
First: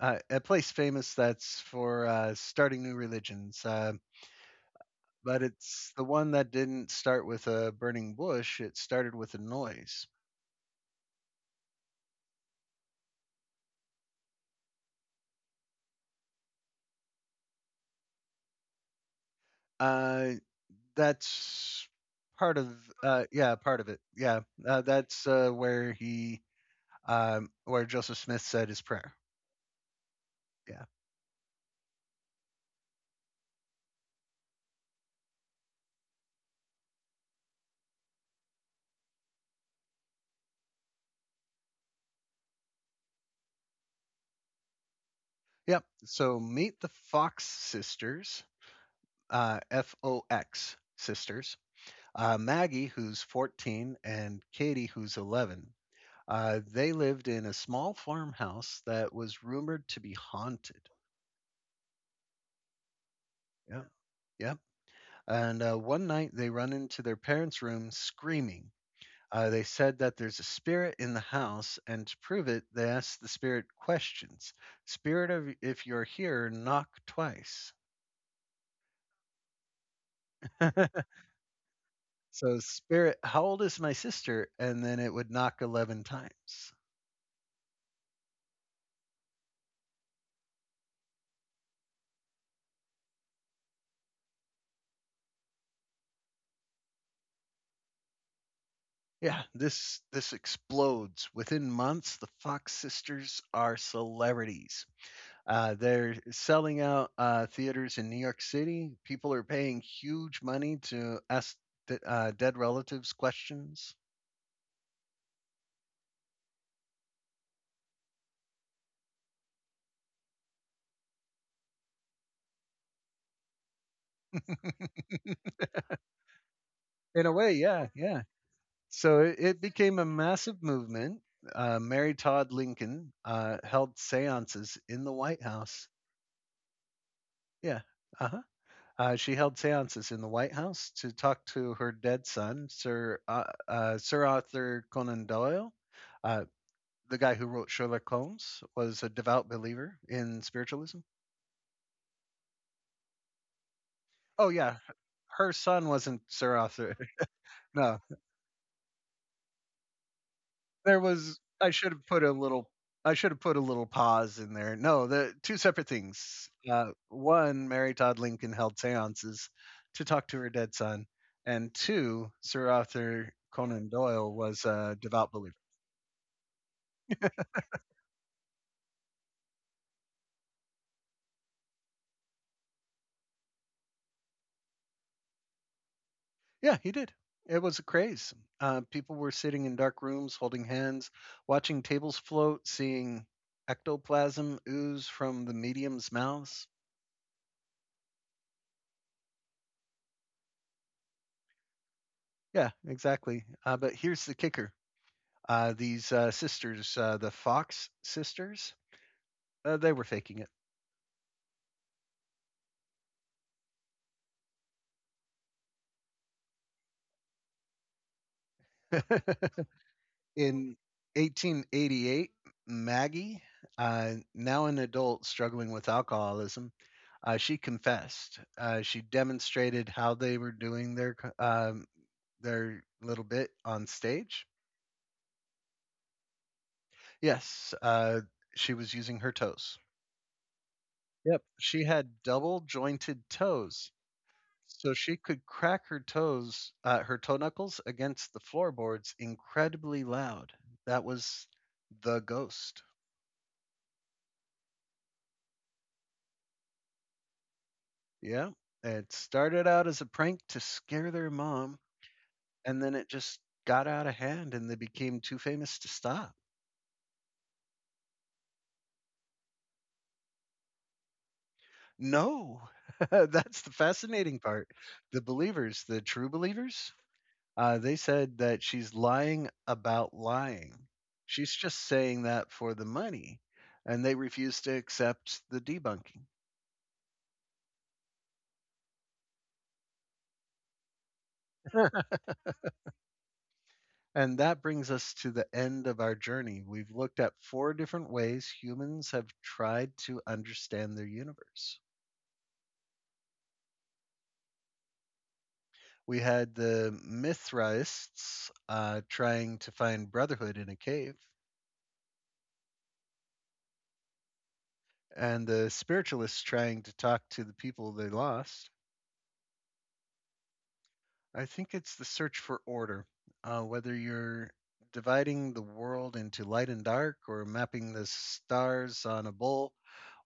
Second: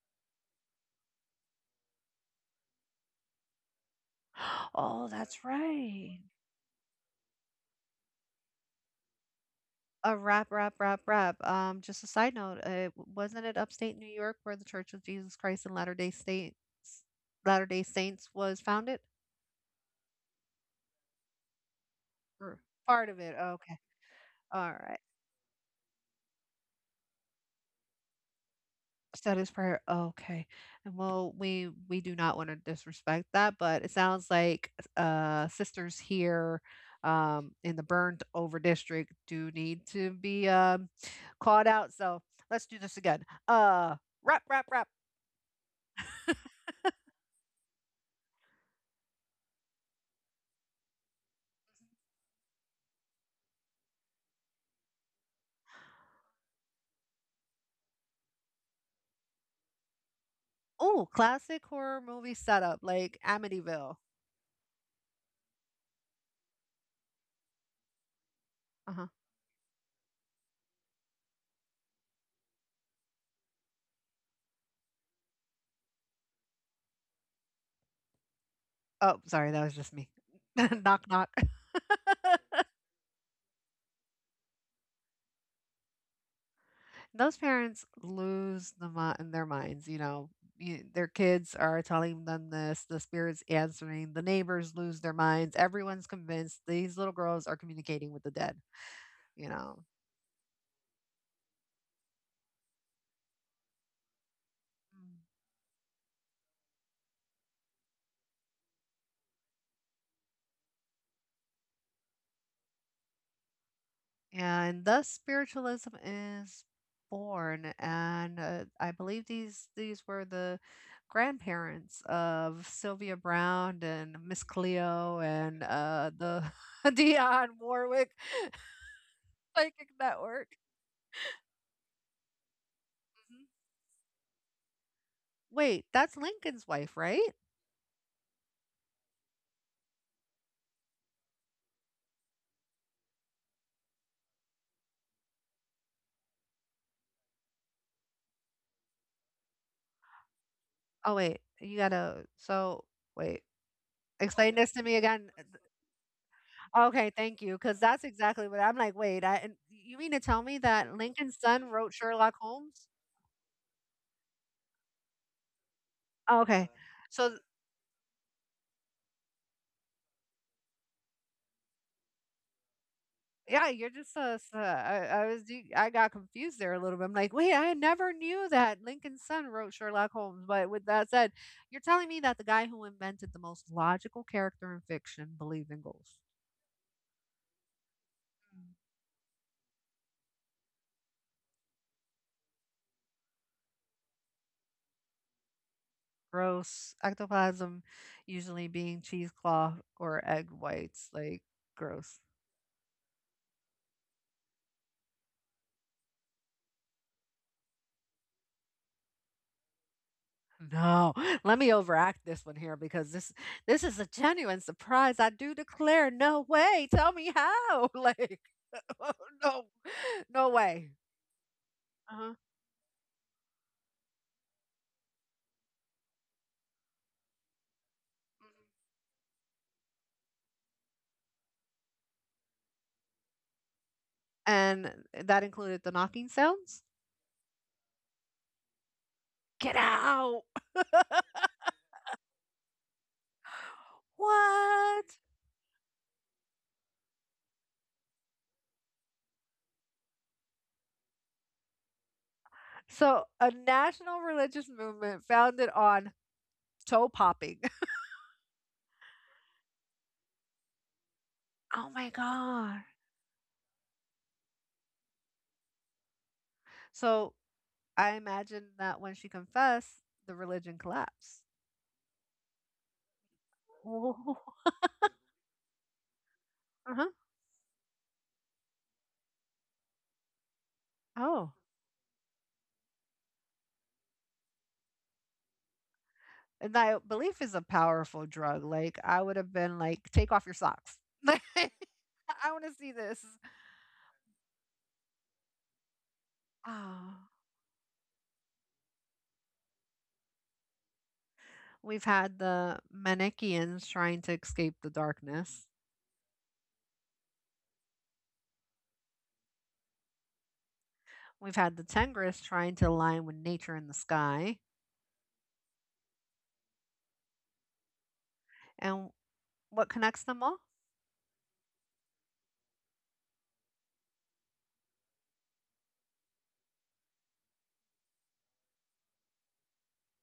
S2: uh, a place famous that's for starting new religions.
S1: Oh,
S2: But
S1: that's
S2: it's the
S1: right.
S2: one that didn't start with a burning bush, it started with a noise.
S1: A rap, rap, rap, rap. Just a side note, wasn't it upstate New York where the Church of Jesus Christ and Latter Day Saints, Latter Day Saints was founded?
S2: Uh, that's part
S1: Or
S2: of,
S1: part of it.
S2: yeah,
S1: Okay.
S2: part of it. Yeah,
S1: All right.
S2: that's where he where Joseph Smith said his prayer.
S1: Status prior okay.
S2: Yeah.
S1: And well, we do not wanna disrespect that, but it sounds like, sisters here, in the burned over district do need to be, called out, so let's do this again. Uh, Rap, rap, rap.
S2: Yep. So meet the Fox sisters, Fox sisters. Maggie, who's 14, and Katie, who's 11. They lived in a small farmhouse that was rumored to be haunted.
S1: Oh, classic horror movie setup, like
S2: Yeah.
S1: Amityville.
S2: Yep. And one night they run into their parents' room screaming.
S1: Uh-huh.
S2: They said that there's a spirit in the house, and to prove it, they asked the spirit questions. Spirit of, if you're here, knock twice.
S1: Oh, sorry, that was just me. Knock, knock.
S2: So, spirit, how old is my sister? And then it would knock 11 times.
S1: Those parents lose their minds, you know, you, their kids are telling them this, the spirits answering, the neighbors lose their minds, everyone's convinced these little girls are communicating with the dead,
S2: Yeah,
S1: you know,
S2: this explodes within months. The Fox sisters are celebrities. They're selling out theaters in New York City. People are paying huge money to ask dead relatives questions.
S1: and thus spiritualism is born and I believe these were the grandparents of Sylvia Brown and Miss Cleo and the
S2: In a
S1: Dion
S2: way, yeah,
S1: Warwick.
S2: yeah. So it, it
S1: Psychic
S2: became a
S1: network.
S2: massive movement. Mary Todd Lincoln held seances in the White
S1: Wait,
S2: House.
S1: that's Lincoln's wife, right?
S2: Yeah. Uh-huh. She held seances in the White House to talk to her dead son, Sir Arthur Conan Doyle. Uh, the guy who wrote Sherlock Holmes was a devout believer in spiritualism.
S1: Oh wait, you gotta. So wait,
S2: Oh,
S1: explain this
S2: yeah.
S1: to me again.
S2: Her son wasn't Sir Arthur.
S1: Okay, thank you, because
S2: No,
S1: that's exactly what I'm like. Wait, I, and you mean to tell me that
S2: there
S1: Lincoln's
S2: was
S1: son
S2: I should
S1: wrote
S2: have put
S1: Sherlock Holmes?
S2: a little pause in there. No, the two separate
S1: Oh,
S2: things.
S1: okay, so th-
S2: One, Mary Todd Lincoln held seances to talk to her dead son, and two, Sir Arthur
S1: yeah,
S2: Conan
S1: you're just
S2: Doyle was a
S1: I,
S2: devout believer.
S1: I got confused there a little bit. I'm like, wait, I never knew that Lincoln's son wrote Sherlock Holmes. But with that said, you're telling me that the guy who invented the most logical character in fiction believed in ghosts.
S2: Yeah, he did. It was a craze. People were sitting in dark rooms, holding hands, watching tables float, seeing ectoplasm ooze from the medium's mouths.
S1: Gross. Ectoplasm usually being cheesecloth or egg whites, like gross.
S2: Yeah, exactly. But here's the kicker. These Sisters, the Fox sisters, they were faking it.
S1: No, let me overact this one here because this is a genuine surprise. I do declare, no way. Tell me how. Like, no, no
S2: In
S1: way.
S2: 1888,
S1: Uh-huh.
S2: Maggie, now an adult struggling with alcoholism, she confessed. She demonstrated how they were doing their little bit on stage.
S1: And that included the knocking sounds.
S2: Yes, she was using her
S1: Get
S2: toes.
S1: out.
S2: Yep, she had double jointed toes. So she
S1: What?
S2: could crack her toes, her toe knuckles against the floorboards incredibly loud. That was the ghost.
S1: So, a national religious movement founded on toe popping.
S2: Yeah. It started out as a prank to scare their mom,
S1: Oh my
S2: and
S1: God.
S2: then it just got out of hand and they became too famous to stop.
S1: So, I imagine that when she confessed, the religion collapsed.
S2: No, that's the
S1: Oh.
S2: fascinating part. The believers, the true believers,
S1: Uh-huh.
S2: They said that she's lying about lying. She's
S1: Oh.
S2: just saying that for the money, and they refuse to accept the debunking.
S1: And that belief is a powerful drug. Like I would have been like, take off your socks. Like I want to see this.
S2: And that brings us to the end of our journey. We've looked
S1: Oh,
S2: at four different ways humans have tried to understand their universe.
S1: we've had the Manichaeans trying to escape the darkness.
S2: We had the Mithraists trying to find brotherhood in a cave,
S1: We've had the Tengris trying to align with nature in the sky.
S2: and the spiritualists trying to talk to the people they lost.
S1: And what connects them all?
S2: I think it's the search for order, whether you're dividing the world into light and dark, or mapping the stars on a bowl,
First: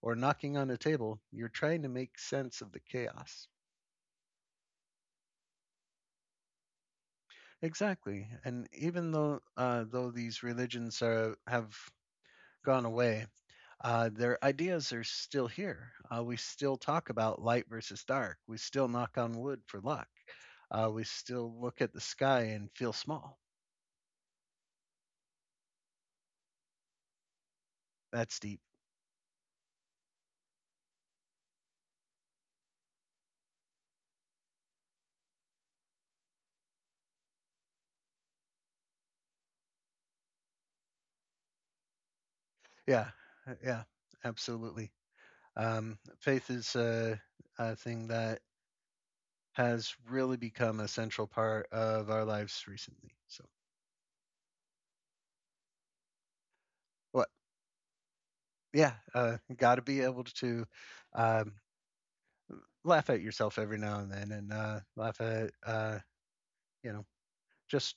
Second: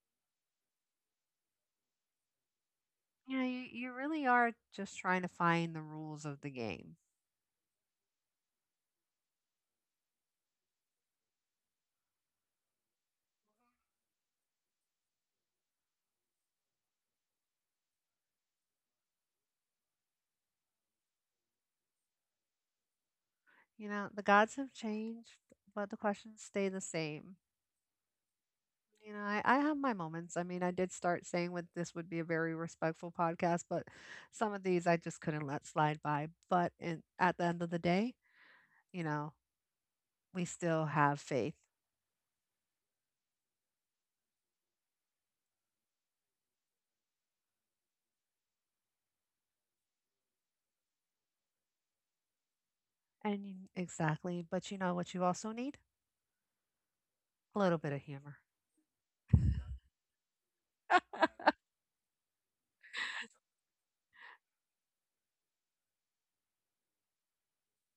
S2: or knocking on a table, you're trying to make sense of the
S1: You know,
S2: chaos.
S1: you really are just trying to find the rules of the game.
S2: Exactly, and even though these religions are have gone away, their ideas are still here. We still talk about light versus dark. We still knock on wood for luck. We still look at the sky and feel small.
S1: You know, the gods have changed, but the questions stay the same.
S2: That's deep.
S1: You know, I have my moments. I mean, I did start saying what this would be a very respectful podcast, but some of these I just couldn't let slide by. But in, at the end of the day, you know, we still have faith.
S2: Yeah, uh, yeah, absolutely. Faith is a thing that has really become a central part of our lives recently. So,
S1: And you, exactly. But you know what you also need?
S2: what?
S1: A little bit of humor.
S2: Yeah, got to be able to um, laugh at yourself every now and then, and laugh at you know, just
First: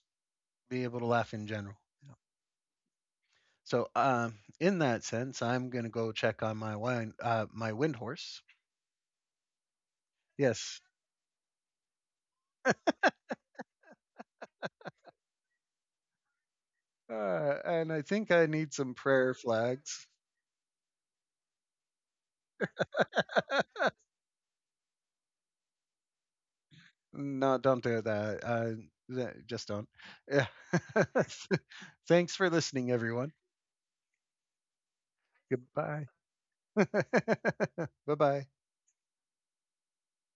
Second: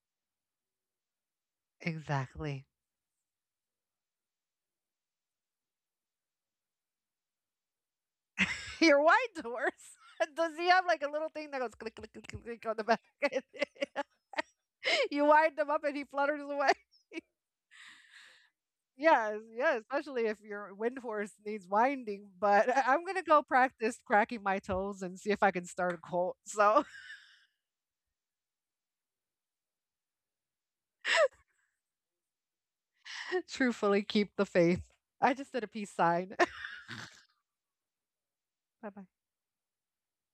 S2: be able to laugh in general. Yeah.
S1: Exactly.
S2: So, um, in that sense, I'm gonna go check on my wine, my wind horse.
S1: Your wine doors. Does he
S2: Yes,
S1: have like a little thing that goes click click click click click on the back? You wind them up and he flutters away.
S2: and I think I need some prayer
S1: Yes, yeah,
S2: flags.
S1: especially if your wind horse needs winding, but I'm gonna go practice cracking my toes and see if I can start a cult. So,
S2: No, don't do that. Just don't. Yeah. Thanks for listening, everyone.
S1: truthfully, keep the faith. I just did a peace
S2: Goodbye.
S1: sign.
S2: Bye bye.
S1: Bye bye.